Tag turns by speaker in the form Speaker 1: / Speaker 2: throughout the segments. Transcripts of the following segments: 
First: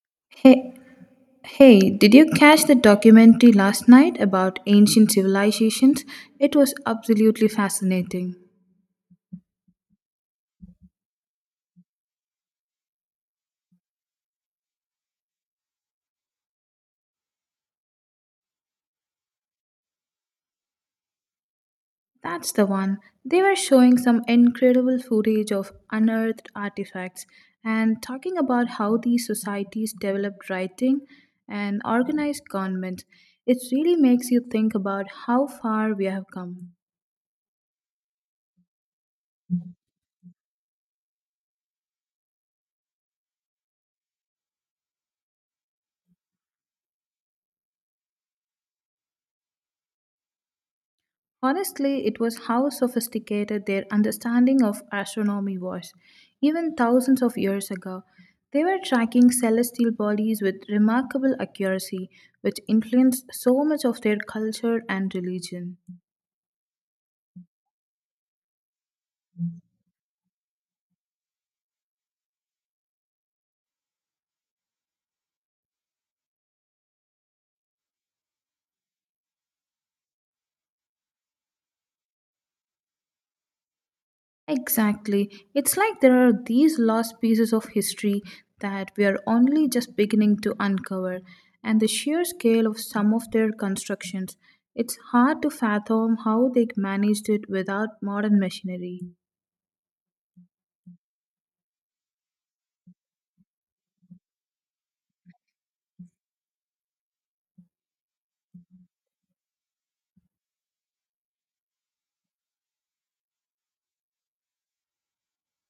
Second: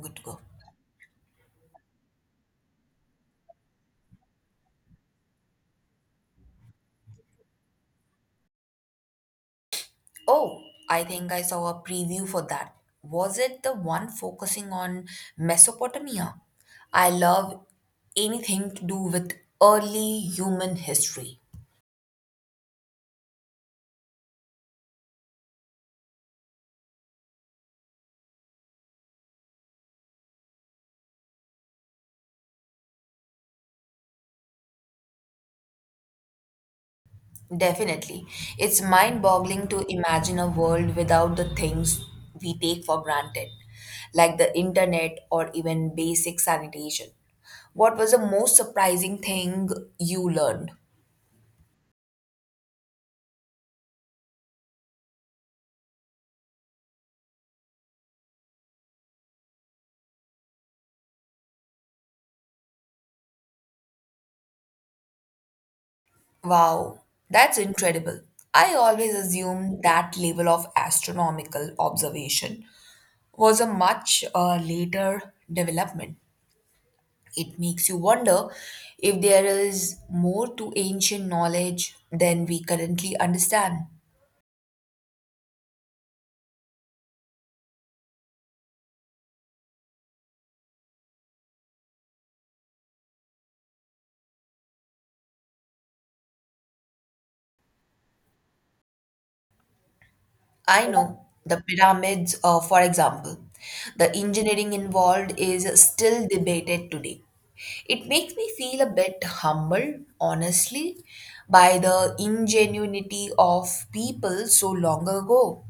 Speaker 1: Good to go.
Speaker 2: Hey, hey, did you catch the documentary last night about ancient civilizations? It was absolutely fascinating.
Speaker 1: Oh, I think I saw a preview for that. Was it the one focusing on Mesopotamia? I love anything to do with early human history.
Speaker 2: That's the one. They were showing some incredible footage of unearthed artifacts and talking about how these societies developed writing and organized government. It really makes you think about how far we have come.
Speaker 1: Definitely. It's mind boggling to imagine a world without the things we take for granted, like the internet or even basic sanitation. What was the most surprising thing you learned?
Speaker 2: Honestly, it was how sophisticated their understanding of astronomy was. Even thousands of years ago, they were tracking celestial bodies with remarkable accuracy, which influenced so much of their culture and religion.
Speaker 1: Wow, that's incredible. I always assumed that level of astronomical observation was a much later development. It makes you wonder if there is more to ancient knowledge than we currently understand.
Speaker 2: Exactly. It's like there are these lost pieces of history that we are only just beginning to uncover, and the sheer scale of some of their constructions. It's hard to fathom how they managed it without modern machinery.
Speaker 1: I know the pyramids, for example, the engineering involved is still debated today. It makes me feel a bit humbled, honestly, by the ingenuity of people so long ago.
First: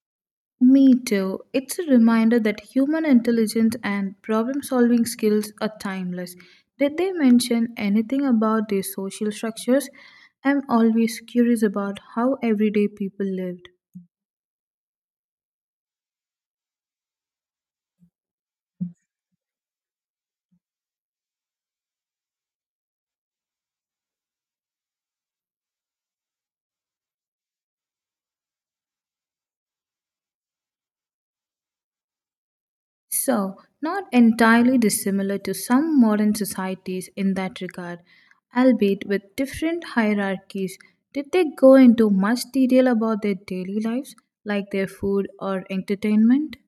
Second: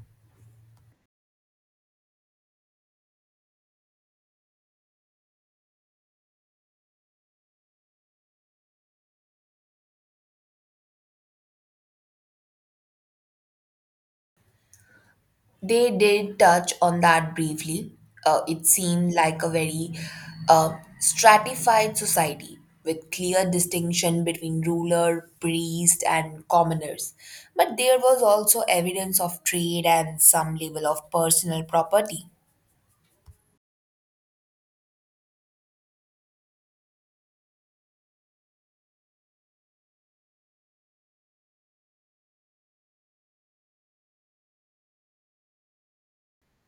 Speaker 2: Me too. It's a reminder that human intelligence and problem solving skills are timeless. Did they mention anything about their social structures? I'm always curious about how everyday people lived.
Speaker 1: They did touch on that briefly. It seemed like a very uh, stratified society with clear distinction between ruler, priest, and commoners. But there was also evidence of trade and some level of personal property.
Speaker 2: So, not entirely dissimilar to some modern societies in that regard, albeit with different hierarchies. Did they go into much detail about their daily lives, like their food or entertainment?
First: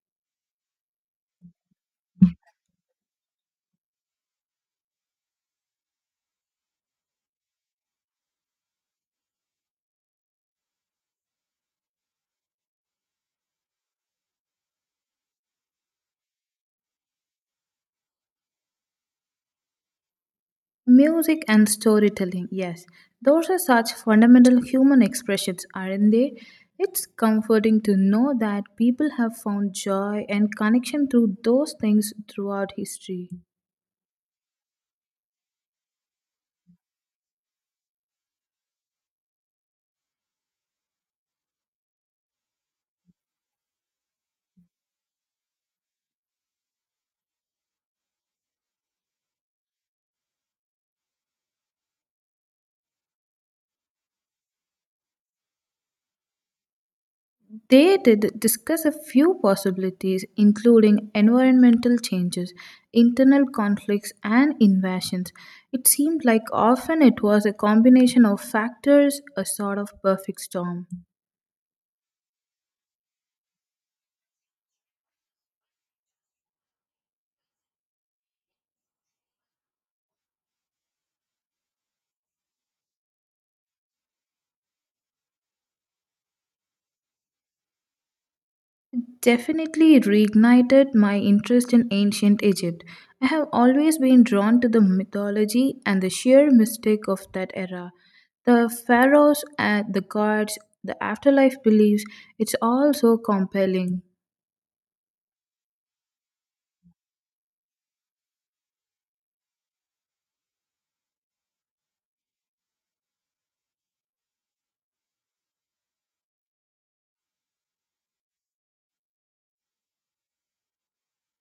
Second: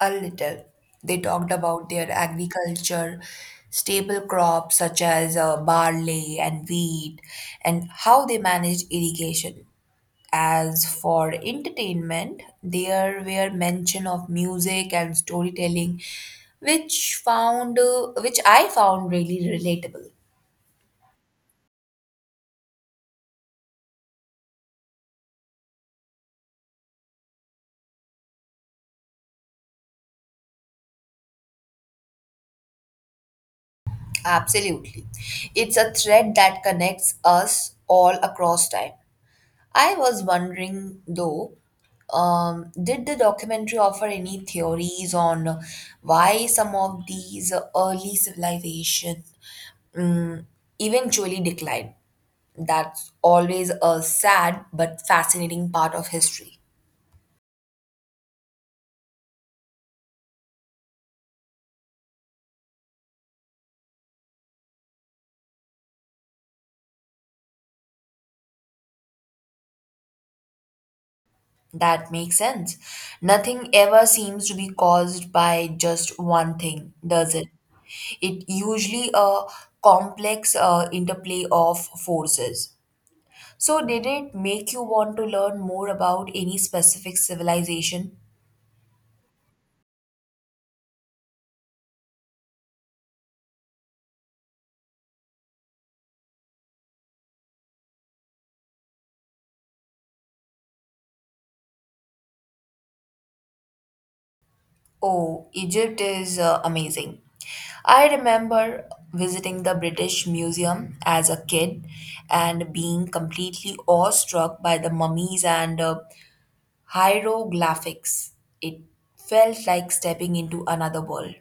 Speaker 1: A little. They talked about their agriculture, staple crops such as barley and wheat, and how they managed irrigation. As for entertainment, there were mention of music and storytelling, which I found really relatable.
Speaker 2: Music and storytelling, yes. Those are such fundamental human expressions, aren't they? It's comforting to know that people have found joy and connection through those things throughout history.
Speaker 1: Absolutely, it's a thread that connects us all across time. I was wondering though, did the documentary offer any theories on why some of these early civilizations um, eventually declined? That's always a sad but fascinating part of history.
Speaker 2: They did discuss a few possibilities, including environmental changes, internal conflicts, and invasions. It seemed like often it was a combination of factors, a sort of perfect storm.
Speaker 1: That makes sense. Nothing ever seems to be caused by just one thing, does it? It usually a complex interplay of forces. So, did it make you want to learn more about any specific civilization?
Speaker 2: Definitely reignited my interest in ancient Egypt. I have always been drawn to the mythology and the sheer mystic of that era. The pharaohs and the gods, the afterlife beliefs, it's all so compelling.
Speaker 1: Oh, Egypt is amazing. I remember visiting the British Museum as a kid and being completely awestruck by the mummies and hieroglyphics. It felt like stepping into another world.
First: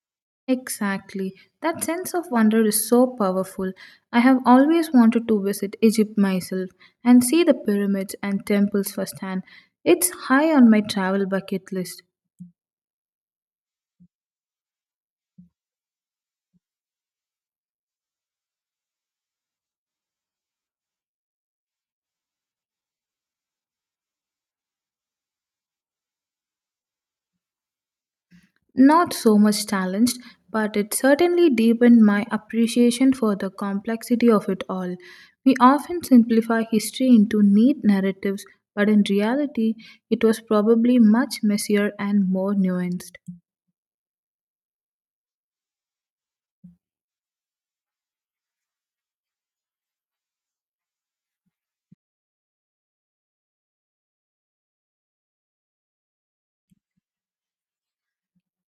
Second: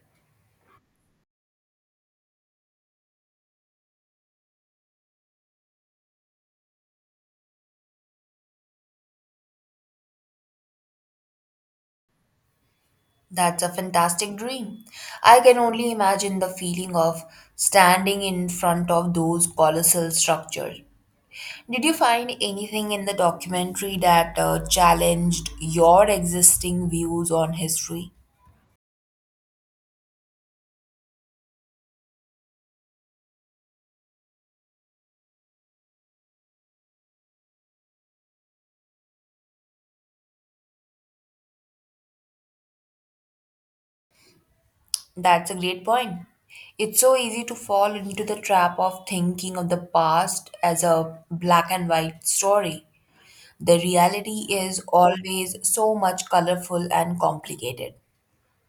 Speaker 2: Exactly. That sense of wonder is so powerful. I have always wanted to visit Egypt myself and see the pyramids and temples firsthand. It's high on my travel bucket list.
Speaker 1: That's a fantastic dream. I can only imagine the feeling of standing in front of those colossal structures. Did you find anything in the documentary that challenged your existing views on history?
Speaker 2: Not so much challenged, but it certainly deepened my appreciation for the complexity of it all. We often simplify history into neat narratives, but in reality, it was probably much messier and more nuanced.
Speaker 1: That's a great point. It's so easy to fall into the trap of thinking of the past as a black and white story. The reality is always so much colorful and complicated.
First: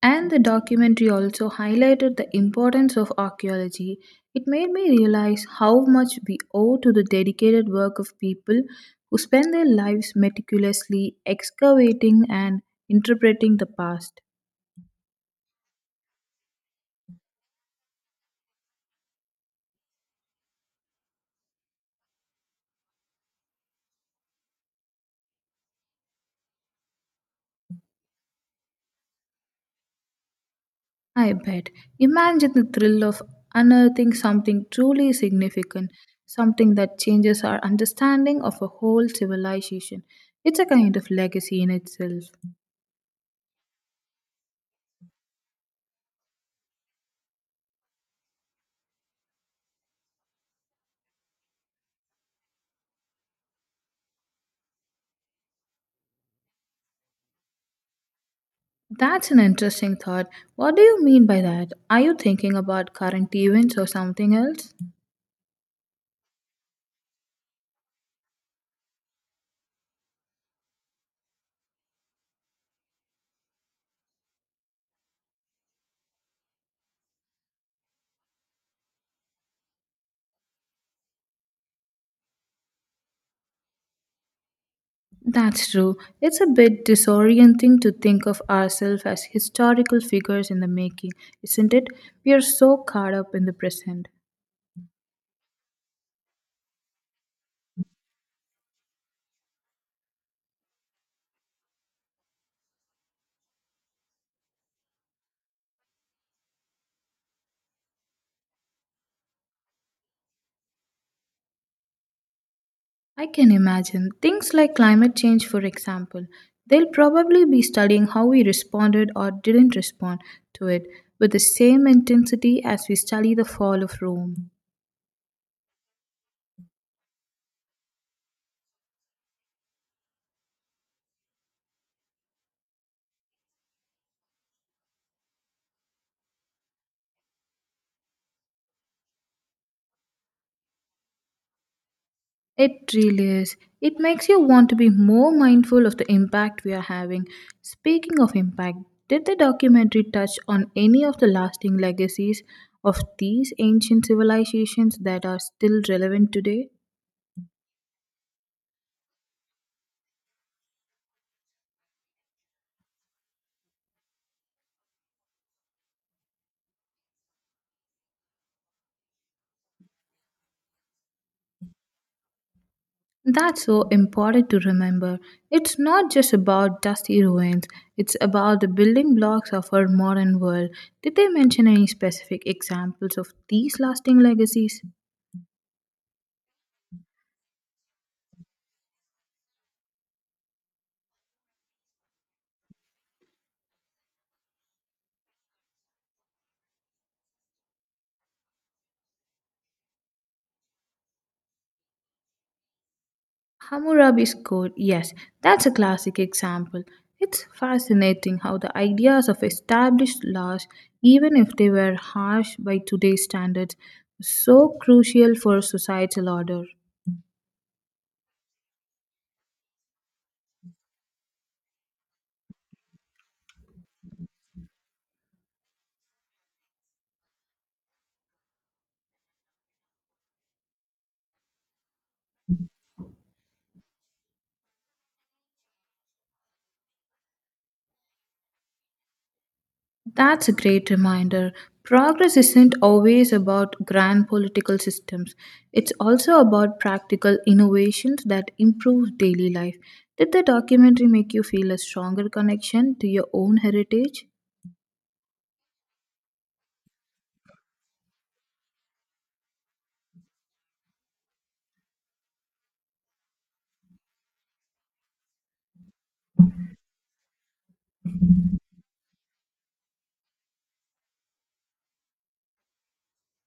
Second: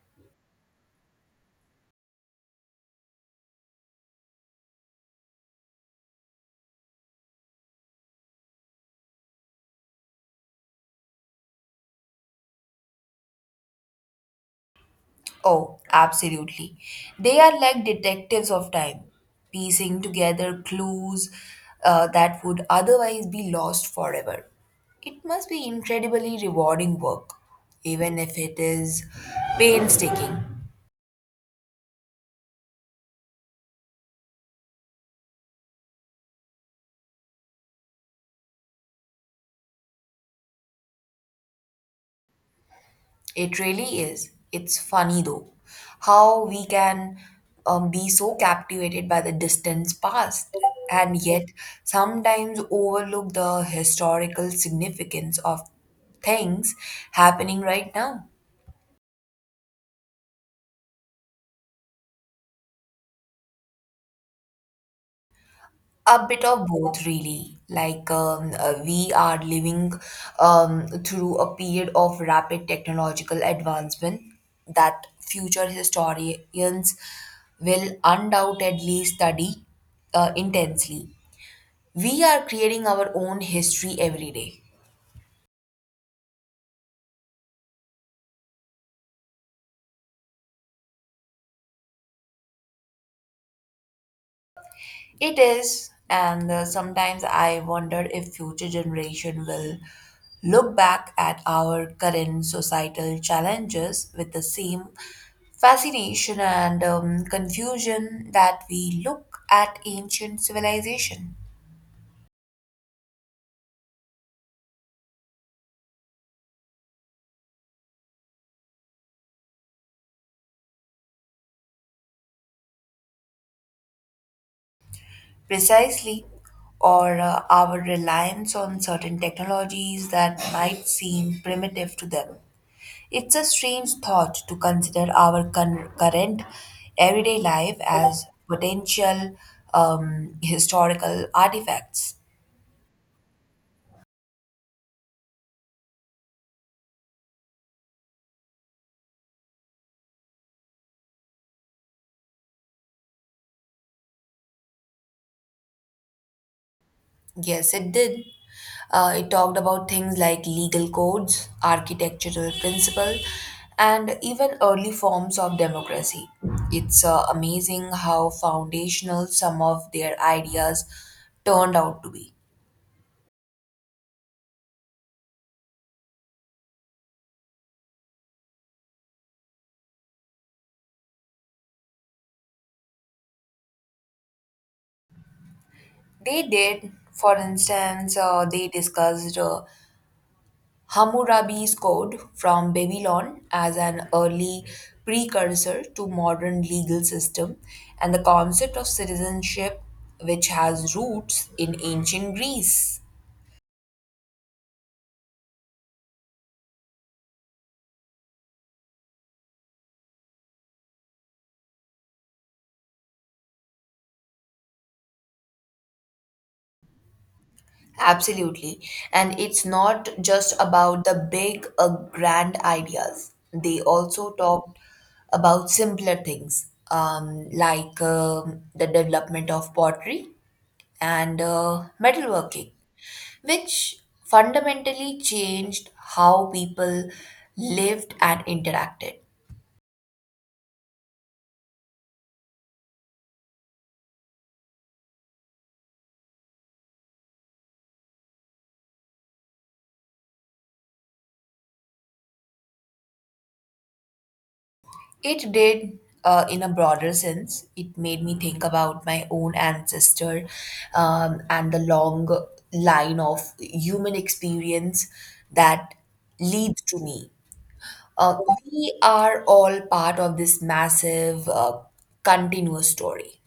Speaker 2: And the documentary also highlighted the importance of archaeology. It made me realize how much we owe to the dedicated work of people who spend their lives meticulously excavating and interpreting the past.
Speaker 1: Oh, absolutely. They are like detectives of time, piecing together clues that would otherwise be lost forever. It must be incredibly rewarding work, even if it is painstaking.
Speaker 2: I bet. Imagine the thrill of unearthing something truly significant, something that changes our understanding of a whole civilization. It's a kind of legacy in itself.
Speaker 1: It really is. It's funny though, how we can be so captivated by the distant past and yet sometimes overlook the historical significance of things happening right now.
Speaker 2: That's an interesting thought. What do you mean by that? Are you thinking about current events or something else?
Speaker 1: A bit of both, really. We are living through a period of rapid technological advancement that future historians will undoubtedly study intensely. We are creating our own history every day.
Speaker 2: That's true. It's a bit disorienting to think of ourselves as historical figures in the making, isn't it? We are so caught up in the present.
Speaker 1: It is, and sometimes I wonder if future generation will look back at our current societal challenges with the same fascination and confusion that we look at ancient civilization.
Speaker 2: I can imagine. Things like climate change, for example, they'll probably be studying how we responded or didn't respond to it with the same intensity as we study the fall of Rome.
Speaker 1: Precisely, or our reliance on certain technologies that might seem primitive to them. It's a strange thought to consider our current everyday life as potential historical artifacts.
Speaker 2: It really is. It makes you want to be more mindful of the impact we are having. Speaking of impact, did the documentary touch on any of the lasting legacies of these ancient civilizations that are still relevant today?
Speaker 1: Yes, it did. It talked about things like legal codes, architectural principle, and even early forms of democracy. It's amazing how foundational some of their ideas turned out to be.
Speaker 2: That's so important to remember. It's not just about dusty ruins, it's about the building blocks of our modern world. Did they mention any specific examples of these lasting legacies?
Speaker 1: They did, for instance, they discussed Hammurabi's Code from Babylon as an early precursor to modern legal system and the concept of citizenship which has roots in ancient Greece.
Speaker 2: Hammurabi's Code, yes, that's a classic example. It's fascinating how the ideas of established laws, even if they were harsh by today's standards, were so crucial for societal order.
Speaker 1: Absolutely. And it's not just about the big, grand ideas. They also talked about simpler things, like the development of pottery and metalworking, which fundamentally changed how people lived and interacted.
Speaker 2: That's a great reminder. Progress isn't always about grand political systems. It's also about practical innovations that improve daily life. Did the documentary make you feel a stronger connection to your own heritage?
Speaker 1: It did, in a broader sense, it made me think about my own ancestor and the long line of human experience that leads to me. Uh, we are all part of this massive, continuous story.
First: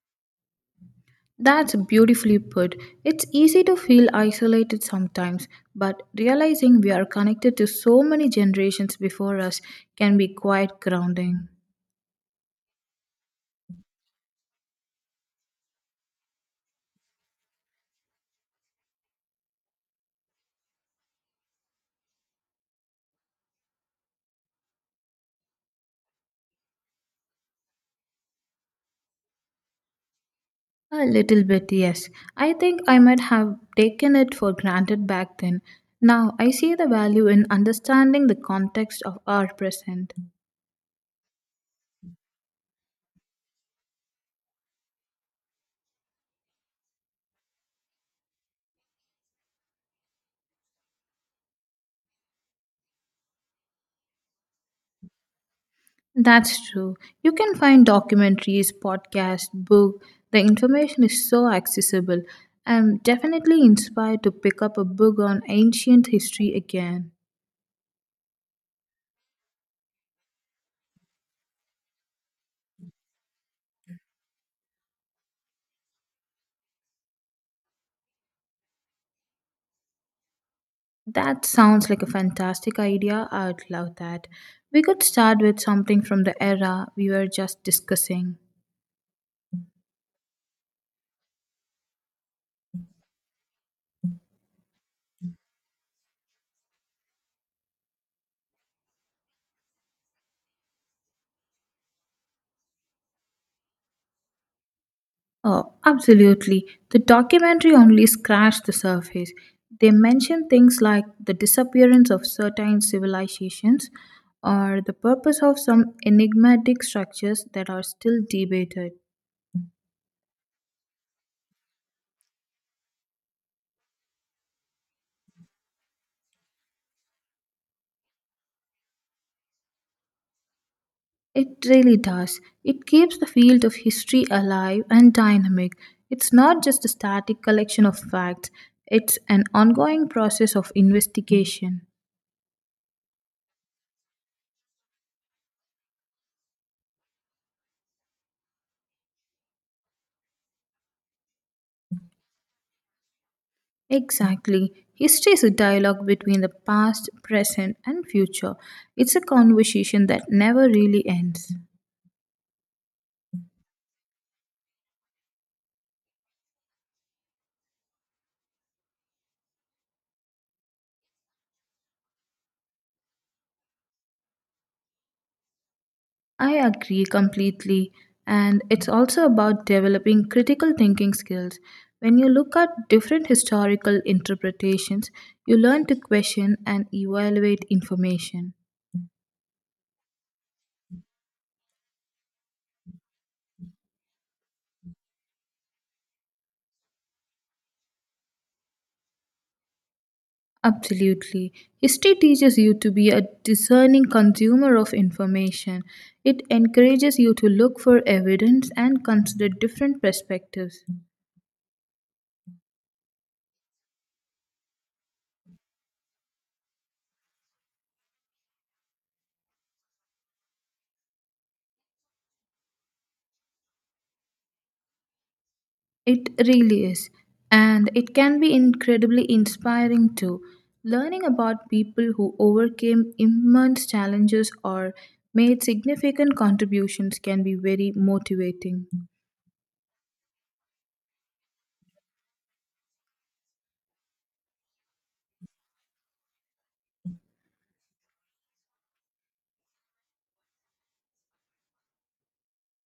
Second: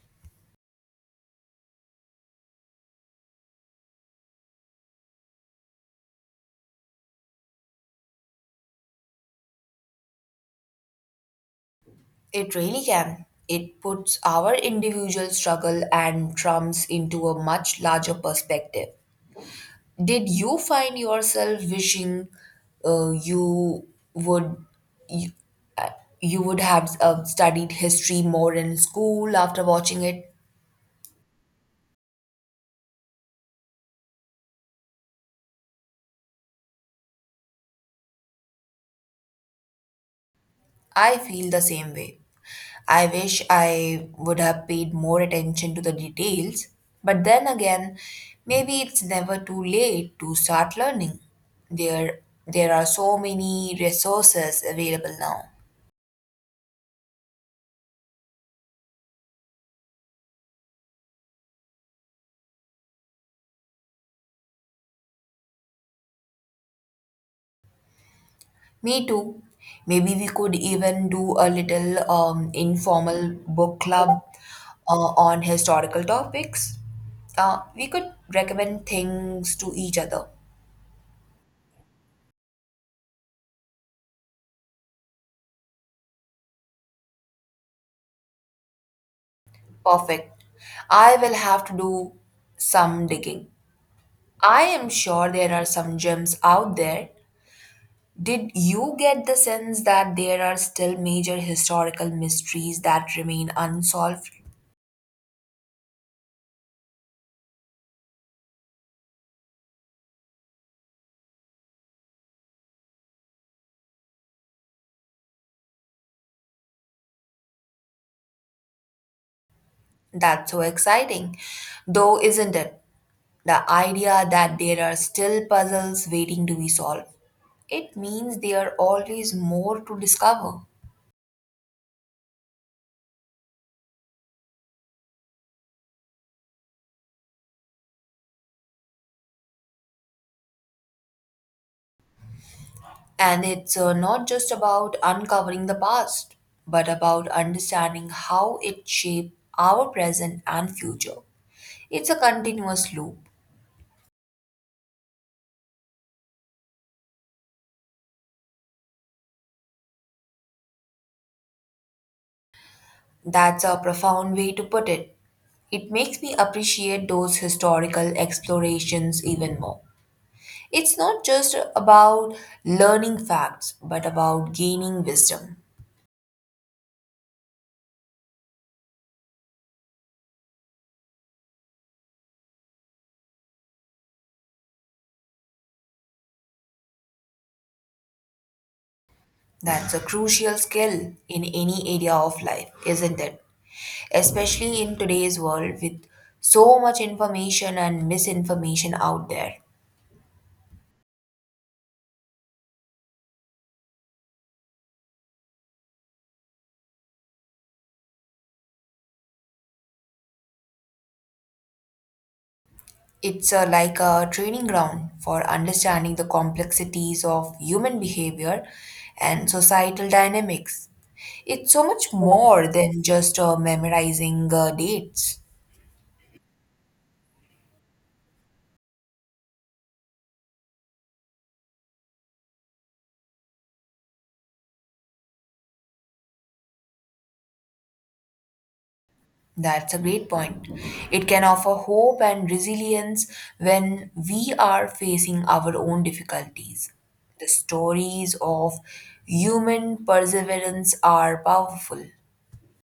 Speaker 2: That's beautifully put. It's easy to feel isolated sometimes, but realizing we are connected to so many generations before us can be quite grounding.
Speaker 1: It really can. It puts our individual struggle and trumps into a much larger perspective. Did you find yourself wishing you would you, uh, you would have studied history more in school after watching it?
Speaker 2: A little bit, yes. I think I might have taken it for granted back then. Now I see the value in understanding the context of our present.
Speaker 1: I feel the same way. I wish I would have paid more attention to the details, but then again, maybe it's never too late to start learning. There there are so many resources available now.
Speaker 2: That's true. You can find documentaries, podcasts, book. The information is so accessible. I'm definitely inspired to pick up a book on ancient history again.
Speaker 1: Me too. Maybe we could even do a little informal book club on historical topics. We could recommend things to each other.
Speaker 2: That sounds like a fantastic idea. I'd love that. We could start with something from the era we were just discussing.
Speaker 1: Perfect. I will have to do some digging. I am sure there are some gems out there. Did you get the sense that there are still major historical mysteries that remain unsolved?
Speaker 2: Oh, absolutely. The documentary only scratched the surface. They mention things like the disappearance of certain civilizations or the purpose of some enigmatic structures that are still debated.
Speaker 1: That's so exciting, though, isn't it? The idea that there are still puzzles waiting to be solved. It means there are always more to discover.
Speaker 2: It really does. It keeps the field of history alive and dynamic. It's not just a static collection of facts, it's an ongoing process of investigation.
Speaker 1: And it's not just about uncovering the past, but about understanding how it shaped our present and future. It's a continuous loop.
Speaker 2: Exactly. History is a dialogue between the past, present, and future. It's a conversation that never really ends.
Speaker 1: That's a profound way to put it. It makes me appreciate those historical explorations even more. It's not just about learning facts, but about gaining wisdom.
Speaker 2: I agree completely. And it's also about developing critical thinking skills. When you look at different historical interpretations, you learn to question and evaluate information.
Speaker 1: That's a crucial skill in any area of life, isn't it? Especially in today's world with so much information and misinformation out there.
Speaker 2: Absolutely. History teaches you to be a discerning consumer of information. It encourages you to look for evidence and consider different perspectives.
Speaker 1: It's like a training ground for understanding the complexities of human behavior and societal dynamics. It's so much more than just memorizing dates.
Speaker 2: It really is. And it can be incredibly inspiring too. Learning about people who overcame immense challenges or made significant contributions can be very motivating.
Speaker 1: That's a great point. It can offer hope and resilience when we are facing our own difficulties. The stories of human perseverance are powerful,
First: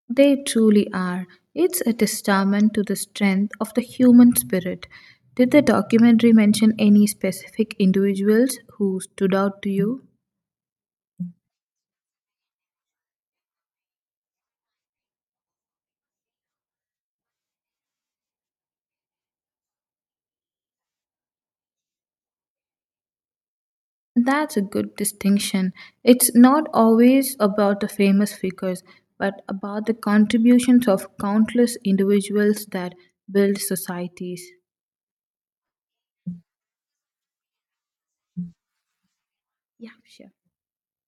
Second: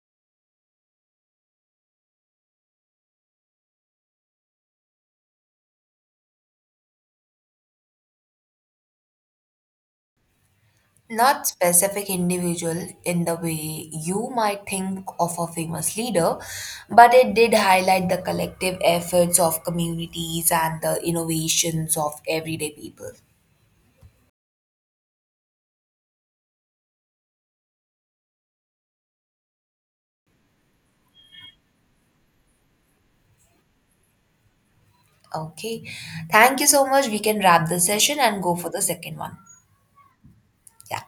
Speaker 2: They truly are. It's a testament to the strength of the human spirit. Did the documentary mention any specific individuals who stood out to you?
Speaker 1: not specific individual in the way you might think of a famous leader, but it did highlight the collective efforts of communities and the innovations of everyday people.
Speaker 2: That's a good distinction. It's not always about the famous figures, but about the contributions of countless individuals that build societies.
Speaker 1: Okay. Thank you so much. We can wrap the session and go for the second one.
Speaker 2: Yeah, sure.
Speaker 1: Yeah.